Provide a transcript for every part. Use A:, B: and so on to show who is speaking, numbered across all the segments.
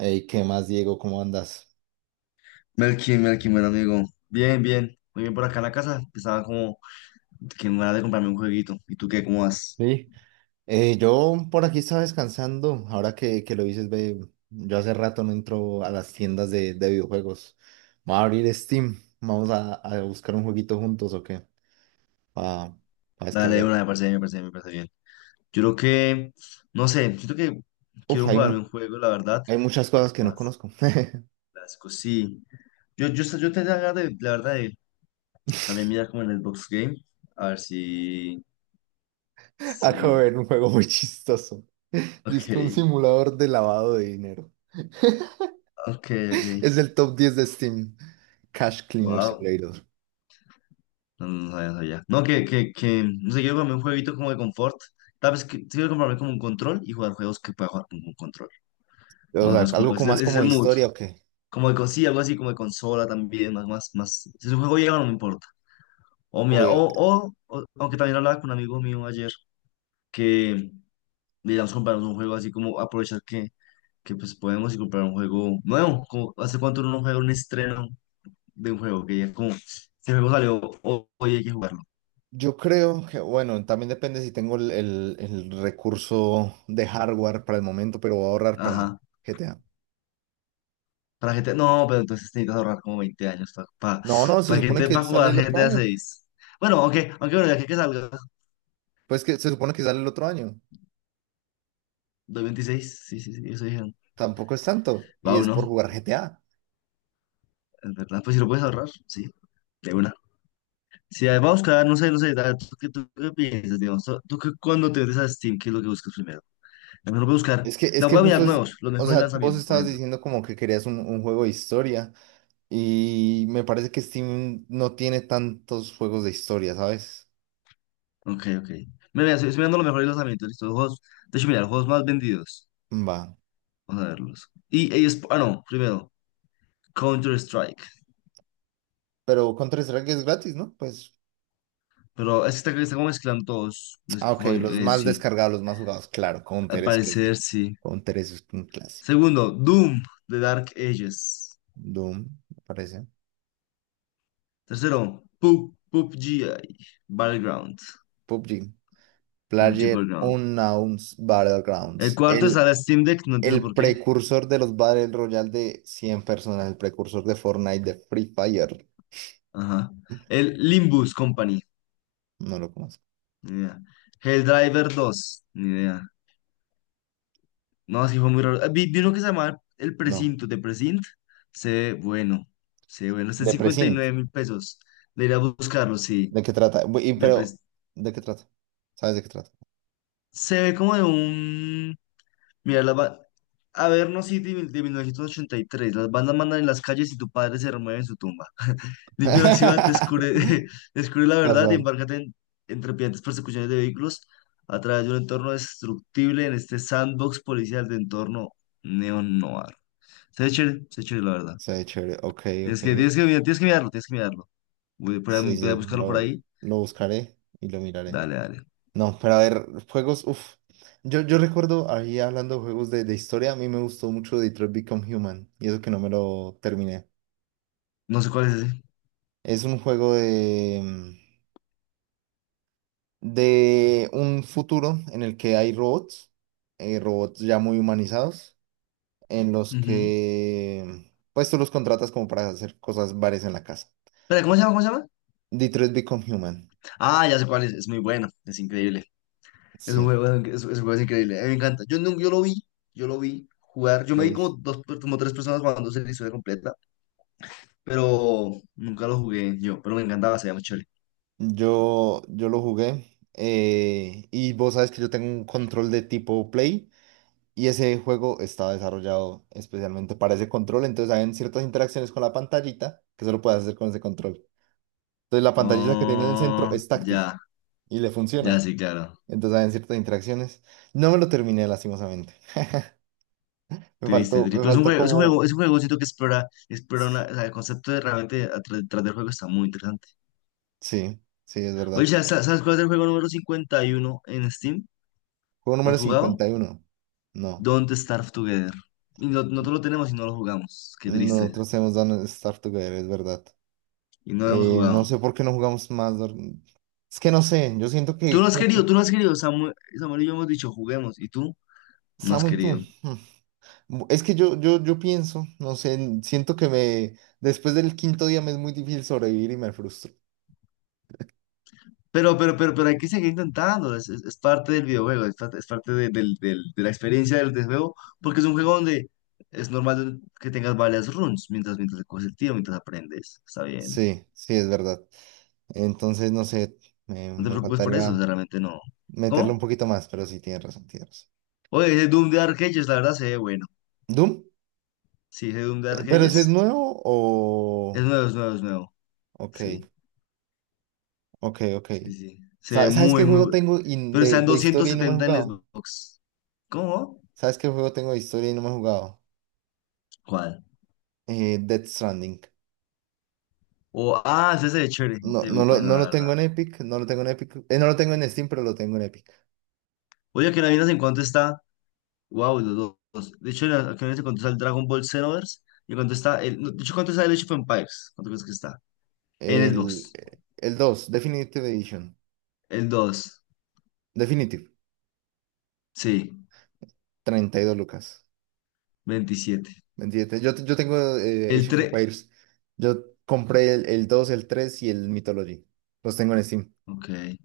A: Ey, ¿qué más, Diego? ¿Cómo andas?
B: Melkin, Melkin, buen amigo. Bien, bien. Muy bien por acá en la casa. Estaba como que me van de comprarme un jueguito. ¿Y tú qué? ¿Cómo vas?
A: Sí. Yo por aquí estaba descansando. Ahora que lo dices, ve, yo hace rato no entro a las tiendas de videojuegos. Vamos a abrir Steam. Vamos a buscar un jueguito juntos o qué. Para
B: Dale, de
A: descargar.
B: una, me parece bien, me parece bien, me parece bien. Yo creo que, no sé, siento que
A: Uf,
B: quiero jugarme un juego, la verdad.
A: hay muchas cosas que no
B: Más
A: conozco.
B: clásico, sí. Yo tenía ganas de, la verdad, de también mirar como en el box Game. A ver si,
A: Acabo
B: si.
A: de ver un juego muy chistoso. Dice
B: Ok,
A: que un simulador de lavado de dinero.
B: ok, ok.
A: Es el top 10 de Steam. Cash Cleaner
B: Wow.
A: Simulator.
B: No, no sabía, no sabía. No, no sé, quiero comprarme un jueguito como de confort. Tal vez que, quiero comprarme como un control y jugar juegos que pueda jugar con un control.
A: O
B: Más o
A: sea,
B: menos como
A: ¿algo como más
B: ese es
A: como
B: el
A: de
B: mood.
A: historia o qué?
B: Como de, con- sí, algo así como de consola también, más, más, más. Si es un juego llega, no me importa. O mira, o- aunque también hablaba con un amigo mío ayer que, digamos, comprarnos un juego así como aprovechar que pues podemos y comprar un juego nuevo. Como, ¿hace cuánto uno no juega un estreno de un juego? Que ya como, este juego salió, ho- hoy hay que jugarlo.
A: Yo creo que, bueno, también depende si tengo el recurso de hardware para el momento, pero voy a ahorrar para
B: Ajá.
A: GTA.
B: Para GTA, no, pero entonces necesitas ahorrar como 20 años para
A: No, no, se
B: que
A: supone
B: te
A: que
B: para
A: sale
B: jugar
A: el otro
B: GTA
A: año.
B: seis Bueno, aunque, bueno, ya que salga
A: Pues que se supone que sale el otro año.
B: 2026, sí, sí, sí, eso dijeron.
A: Tampoco es tanto. Y
B: Va
A: es
B: uno,
A: por jugar GTA.
B: es verdad. Pues si lo puedes ahorrar, sí, de una. Si va a buscar, no sé, no sé, da- tú qué piensas, digamos? ¿Tú qué- cuando te metes a Steam, qué es lo que buscas primero? A mí no voy a buscar,
A: Es que, es
B: no,
A: que
B: voy a
A: justo
B: mirar
A: es,
B: nuevos, los
A: o
B: mejores
A: sea, vos
B: lanzamientos, por
A: estabas
B: ejemplo.
A: diciendo como que querías un juego de historia. Y me parece que Steam no tiene tantos juegos de historia, ¿sabes?
B: Ok, ok. Mira, mira, estoy, estoy mirando los mejores lanzamientos, listo, juegos, de hecho, mira, los juegos más vendidos.
A: Va.
B: Vamos a verlos. Y es- ah, no, primero, Counter-Strike.
A: Pero Counter-Strike es gratis, ¿no? Pues
B: Pero es que está, está como mezclando todos. Mez-
A: ah, ok,
B: co-
A: los más
B: sí,
A: descargados, los más jugados. Claro,
B: al
A: Counter es que sí.
B: parecer sí.
A: Counter es un clásico.
B: Segundo, Doom de Dark Ages.
A: Doom, me parece.
B: Tercero, Pub- PUBG Battleground.
A: PUBG.
B: PUBG
A: Player
B: Battleground.
A: Unknown's Battlegrounds.
B: El cuarto
A: El,
B: está la Steam Deck, no entiendo
A: el
B: por qué.
A: precursor de los Battle Royale de 100 personas. El precursor de Fortnite, de Free Fire.
B: Ajá. El Limbus Company.
A: No lo conozco.
B: Ni idea. Helldriver Dos. Ni idea. No, es fue muy raro. Ah, Vi, vi uno que se llamaba El
A: No.
B: Precinto de Precint. Se ve bueno. Se ve bueno. Está en
A: De
B: cincuenta y
A: Precinct.
B: nueve mil pesos. Debería buscarlo, sí.
A: ¿De qué trata?
B: De Pre-
A: Pero, ¿de qué trata? ¿Sabes de qué trata?
B: Se ve como de un... Mira, las ba- Averno City mil- de 1983. Las bandas mandan en las calles y tu padre se remueve en su tumba. Limpia la ciudad, descubre, descubre la verdad y
A: Casual.
B: embárcate en trepidantes persecuciones de vehículos a través de un entorno destructible en este sandbox policial de entorno neo-noir. Se ve chévere, la verdad.
A: Se ve chévere. Ok, ok.
B: Tienes que, mirar- tienes que mirarlo, tienes que mirarlo. Voy a, por
A: Sí,
B: ahí- voy a
A: sí,
B: buscarlo por
A: lo,
B: ahí.
A: lo buscaré y lo miraré.
B: Dale, dale.
A: No, pero a ver, juegos, uff. Yo recuerdo ahí hablando de juegos de historia, a mí me gustó mucho Detroit Become Human, y eso que no me lo terminé.
B: No sé cuál es ese.
A: Es un juego de un futuro en el que hay robots, robots ya muy humanizados, en los
B: Ujú.
A: que pues tú los contratas como para hacer cosas varias en la casa.
B: Espera, ¿cómo se llama? ¿Cómo se llama?
A: Detroit Become Human,
B: Ah, ya sé cuál es. Es muy bueno, es increíble.
A: sí,
B: Es un juego increíble. A mí me encanta. Yo, nunca- yo lo vi jugar. Yo me
A: lo
B: vi
A: viste.
B: como dos, como tres personas jugando la historia completa, pero nunca lo jugué yo. Pero me encantaba, se llama Chole.
A: Yo lo jugué, y vos sabes que yo tengo un control de tipo Play. Y ese juego estaba desarrollado especialmente para ese control, entonces hay ciertas interacciones con la pantallita que solo puedes hacer con ese control. Entonces la pantallita que tiene en el centro
B: Oh,
A: es táctil
B: ya,
A: y le
B: ya
A: funciona.
B: sí, claro.
A: Entonces hay ciertas interacciones. No me lo terminé lastimosamente.
B: Triste, triste.
A: Me
B: Pero es un
A: faltó
B: juego, es un juego,
A: como...
B: es un juego, siento que explora, explora una- o sea, el concepto de realmente atrás, detrás del juego está muy interesante.
A: Sí, sí, es
B: Oye,
A: verdad.
B: sabes cuál es el juego número 51 en Steam?
A: Juego
B: ¿Más
A: número
B: jugado?
A: 51. No,
B: Don't Starve Together. Y no, nosotros lo tenemos y no lo jugamos. Qué triste.
A: nosotros hemos dado Star Together, es verdad.
B: Y no lo hemos
A: No
B: jugado.
A: sé por qué no jugamos más. Es que no sé, yo siento que
B: Tú no has
A: como que
B: querido, tú no has querido. Samuel, Samuel y yo hemos dicho, juguemos, y tú no has
A: Samu y tú.
B: querido.
A: hmm, Es que yo pienso, no sé, siento que me, después del quinto día me es muy difícil sobrevivir y me frustro.
B: Pero hay que seguir intentando. Es parte del videojuego, es parte de, del- del- de la experiencia del, del juego, porque es un juego donde es normal que tengas varias runs mientras, mientras coges el tiro, mientras aprendes. Está bien.
A: Sí, sí, es verdad. Entonces, no sé, me,
B: No te
A: me
B: preocupes por eso, o
A: faltaría
B: sea, realmente no.
A: meterle un
B: ¿Cómo?
A: poquito más, pero sí, tienes razón, tienes razón.
B: Oye, ese Doom de Arcades, la verdad se ve bueno.
A: ¿Doom?
B: Sí, ese Doom de
A: ¿Pero ese es
B: Arcades
A: nuevo o...?
B: es nuevo, es nuevo, es nuevo.
A: Ok,
B: Sí,
A: ok, ok.
B: sí, sí. Se ve
A: ¿Sabes qué
B: muy, muy
A: juego
B: bueno.
A: tengo
B: Pero está en
A: de
B: doscientos
A: historia y no me he
B: setenta en
A: jugado?
B: Xbox. ¿Cómo?
A: ¿Sabes qué juego tengo de historia y no me he jugado?
B: ¿Cuál?
A: Death Stranding.
B: O- ah, ese es de chévere,
A: No,
B: este es muy
A: no lo,
B: bueno,
A: no
B: la
A: lo
B: verdad.
A: tengo en Epic, no lo tengo en Epic. No lo tengo en Steam, pero lo tengo en Epic.
B: Oye, que no miras en cuánto está. Wow, los dos. De hecho, la- que no miras en cuánto está el Dragon Ball Xenoverse y en cuánto está el. No, de hecho, ¿cuánto está el Age of Empires? ¿Cuánto crees que está? En
A: El,
B: Xbox.
A: el 2 Definitive Edition.
B: El dos.
A: Definitive,
B: Sí.
A: 32 lucas.
B: Veintisiete.
A: 27. Yo tengo
B: El
A: Age of
B: tres.
A: Empires. Yo compré el dos, el 3 y el Mythology. Los tengo en Steam.
B: Ok,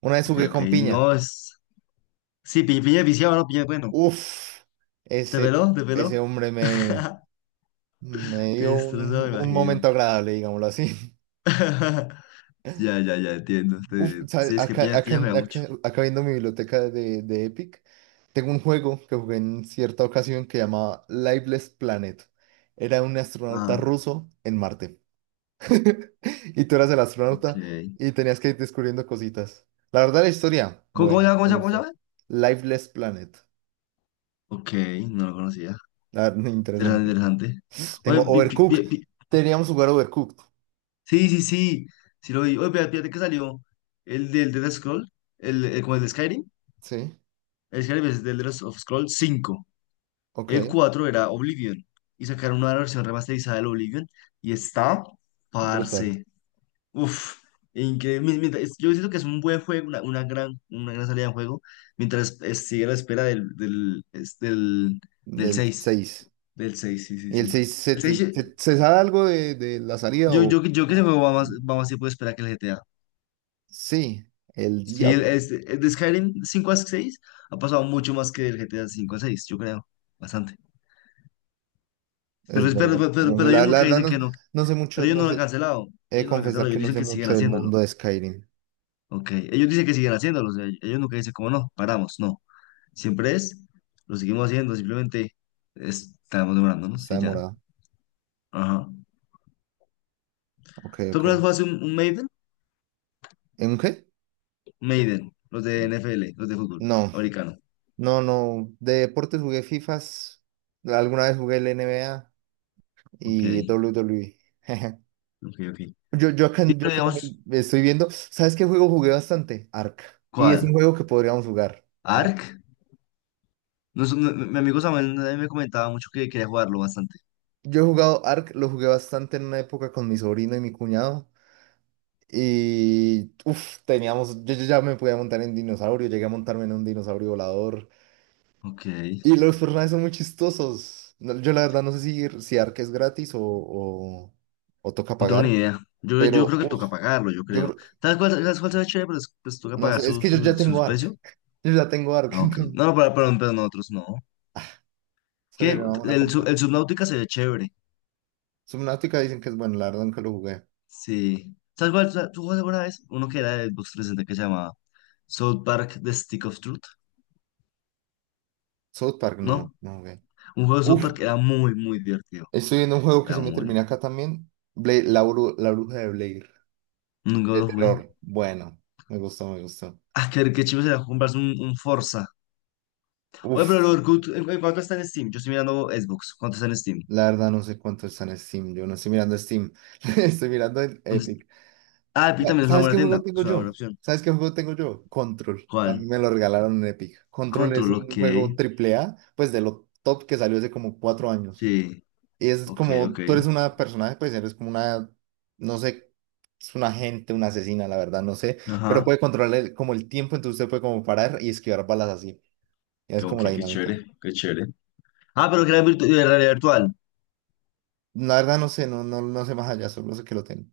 A: Una vez
B: ok,
A: jugué
B: ok.
A: con piña.
B: No es. Sí, piña, piña viciado, ¿no? Piña, bueno.
A: Uf,
B: ¿Te
A: ese,
B: peló? ¿Te peló?
A: ese hombre me, me
B: Te
A: dio
B: destrozó, me
A: un
B: imagino.
A: momento agradable, digámoslo así.
B: Ya, ya, ya, entiendo.
A: Uf,
B: Te-
A: ¿sabes?
B: Sí, es que
A: Acá,
B: piña,
A: acá,
B: piña
A: en-
B: juega mucho.
A: acá, acá viendo mi biblioteca de Epic, tengo un juego que jugué en cierta ocasión que llamaba Lifeless Planet. Era un astronauta
B: Ah,
A: ruso en Marte. Y tú eras el astronauta
B: ok.
A: y tenías que ir descubriendo cositas. La verdad, la historia,
B: ¿Cómo, cómo se
A: buena,
B: llama?
A: me
B: ¿Cómo se
A: gustó.
B: llama?
A: Lifeless Planet.
B: Ok, no lo conocía.
A: La verdad,
B: Interesante,
A: interesante.
B: interesante.
A: Tengo
B: Oye, pi- pi-
A: Overcooked.
B: pi- pi-
A: Teníamos jugar Overcooked.
B: sí, sí, sí, sí lo vi. Oye, fíjate que salió el del Dead Scroll, el, como el de Skyrim.
A: Sí,
B: El Skyrim es del Dead of Scroll 5. El
A: ok.
B: 4 era Oblivion. Y sacaron una versión remasterizada del Oblivion. Y está,
A: Brutal.
B: parce. Uf, increíble. Mi- mientras- es- Yo siento que es un buen juego, una gran salida de juego. Mientras es- sigue a la espera del, del, es del, del
A: Del
B: seis.
A: seis.
B: Del 6, sí, sí,
A: ¿Y el
B: sí.
A: 6 se sabe algo de la salida
B: Yo,
A: o
B: yo, yo que ese
A: no?
B: juego va más tiempo de espera que el G T A.
A: Sí, el
B: Sí,
A: diablo,
B: el, este- el de Skyrim 5 a 6 ha pasado mucho más que el GTA 5 a 6 yo creo. Bastante. Pero,
A: es
B: es- pero,
A: verdad.
B: pero, pero-
A: No sé,
B: pero ellos
A: la
B: nunca
A: verdad
B: dicen
A: no,
B: que no.
A: no sé
B: Pero
A: mucho,
B: ellos
A: no
B: no lo han
A: sé.
B: cancelado.
A: He de
B: Ellos no lo han cancelado.
A: confesar que
B: Ellos
A: no
B: dicen
A: sé
B: que siguen
A: mucho del
B: haciéndolo.
A: mundo de Skyrim.
B: Ok. Ellos dicen que siguen haciéndolo. O sea, ellos nunca dicen como no, paramos. No. Siempre es, lo seguimos haciendo. Simplemente estamos demorándonos
A: Está
B: y ya.
A: demorado.
B: Ajá.
A: Ok,
B: ¿Tú
A: ok.
B: alguna vez jugaste un Maiden?
A: ¿En qué?
B: Maiden. Los de N F L, los de fútbol
A: No,
B: americano.
A: no, no. De deportes jugué FIFAs. Alguna vez jugué el NBA
B: Ok.
A: y WWE.
B: Ok, ok. Sí,
A: Yo, yo acá, yo
B: pero
A: acá
B: digamos.
A: también estoy viendo. ¿Sabes qué juego jugué bastante? Ark. Y es un
B: ¿Cuál?
A: juego que podríamos jugar.
B: ¿Ark? No, es- no- mi amigo Samuel me comentaba mucho que quería jugarlo bastante.
A: Yo he jugado Ark, lo jugué bastante en una época con mi sobrino y mi cuñado. Y uff, teníamos. Yo ya me podía montar en dinosaurio, llegué a montarme en un dinosaurio volador.
B: Ok,
A: Y los personajes son muy chistosos. No, yo la verdad no sé si Ark es gratis o toca
B: no tengo ni
A: pagar.
B: idea. Yo
A: Pero
B: creo que
A: uf,
B: toca pagarlo, yo
A: yo
B: creo.
A: creo-
B: Sabes cuál se ve chévere? Pero es- pues toca
A: no
B: pagar
A: sé, es
B: su,
A: que yo
B: su,
A: ya tengo
B: su
A: Ark.
B: precio.
A: Yo ya tengo Ark,
B: Ah, ok.
A: entonces.
B: No, no, pero nosotros no.
A: O sea,
B: ¿Qué?
A: sería una
B: El, Sub-
A: compra.
B: el Subnautica se ve chévere.
A: Subnautica dicen que es bueno, la verdad nunca lo jugué.
B: Sí. ¿Sabes cuál? Sa- ¿Tú jugaste alguna vez? Uno que era de Xbox 360 que se llamaba South Park The Stick of Truth,
A: South Park no,
B: ¿no?
A: no jugué.
B: Un juego de South
A: Uf,
B: Park que era muy, muy divertido.
A: estoy viendo un juego que
B: Era
A: se me
B: muy...
A: termina acá también. La bruja de Blair.
B: Nunca
A: De
B: lo jugué.
A: terror. Bueno, me gustó, me gustó.
B: Ah, qué, qué chido sería comprarse un Forza. Oye, pero el
A: Uf,
B: Orkut, ¿en cu- en cuánto está en Steam? Yo estoy mirando Xbox, ¿cuánto está en Steam?
A: la verdad no sé cuánto está en Steam. Yo no estoy mirando Steam. Estoy mirando en
B: ¿Dónde
A: Epic.
B: Ah, Epic
A: Ya,
B: también es una
A: ¿sabes
B: buena
A: qué juego
B: tienda,
A: tengo
B: es una buena
A: yo?
B: opción.
A: ¿Sabes qué juego tengo yo? Control.
B: ¿Cuál?
A: También me lo regalaron en Epic. Control es
B: Control, ok.
A: un juego triple A, pues de lo top que salió hace como 4 años.
B: Sí,
A: Y es
B: ok, ok.
A: como, tú eres una personaje, pues eres como una, no sé, es una agente, una asesina, la verdad, no sé, pero
B: Ajá.
A: puede controlar el- como el tiempo, entonces usted puede como parar y esquivar balas así.
B: Qué,
A: Es como
B: ok,
A: la
B: qué
A: dinámica.
B: chévere, qué chévere. Ah, pero que era virtu- de realidad virtual.
A: La verdad no sé, no, no, no sé más allá, solo sé que lo tengo.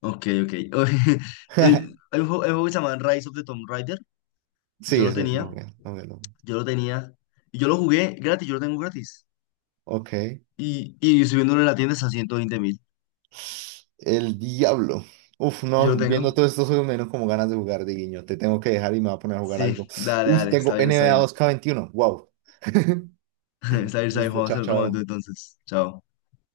B: Ok, ok. Eh, Hay un juego que se llama Rise of the Tomb Raider. Yo
A: Sí,
B: lo
A: ese es lo
B: tenía,
A: real.
B: yo lo tenía. Y yo lo jugué gratis, yo lo tengo gratis.
A: Ok.
B: Y subiéndolo en la tienda está a 120.000.
A: El diablo. Uf,
B: Yo lo
A: no,
B: tengo.
A: viendo todos estos juegos me dieron como ganas de jugar de guiño. Te tengo que dejar y me voy a poner a jugar algo.
B: Sí, dale,
A: Uf,
B: dale, está
A: tengo
B: bien, está
A: NBA dos
B: bien.
A: k veintiuno Wow.
B: Está bien,
A: Listo,
B: vamos a
A: chao,
B: hacer otro momento
A: chao.
B: entonces. Chao.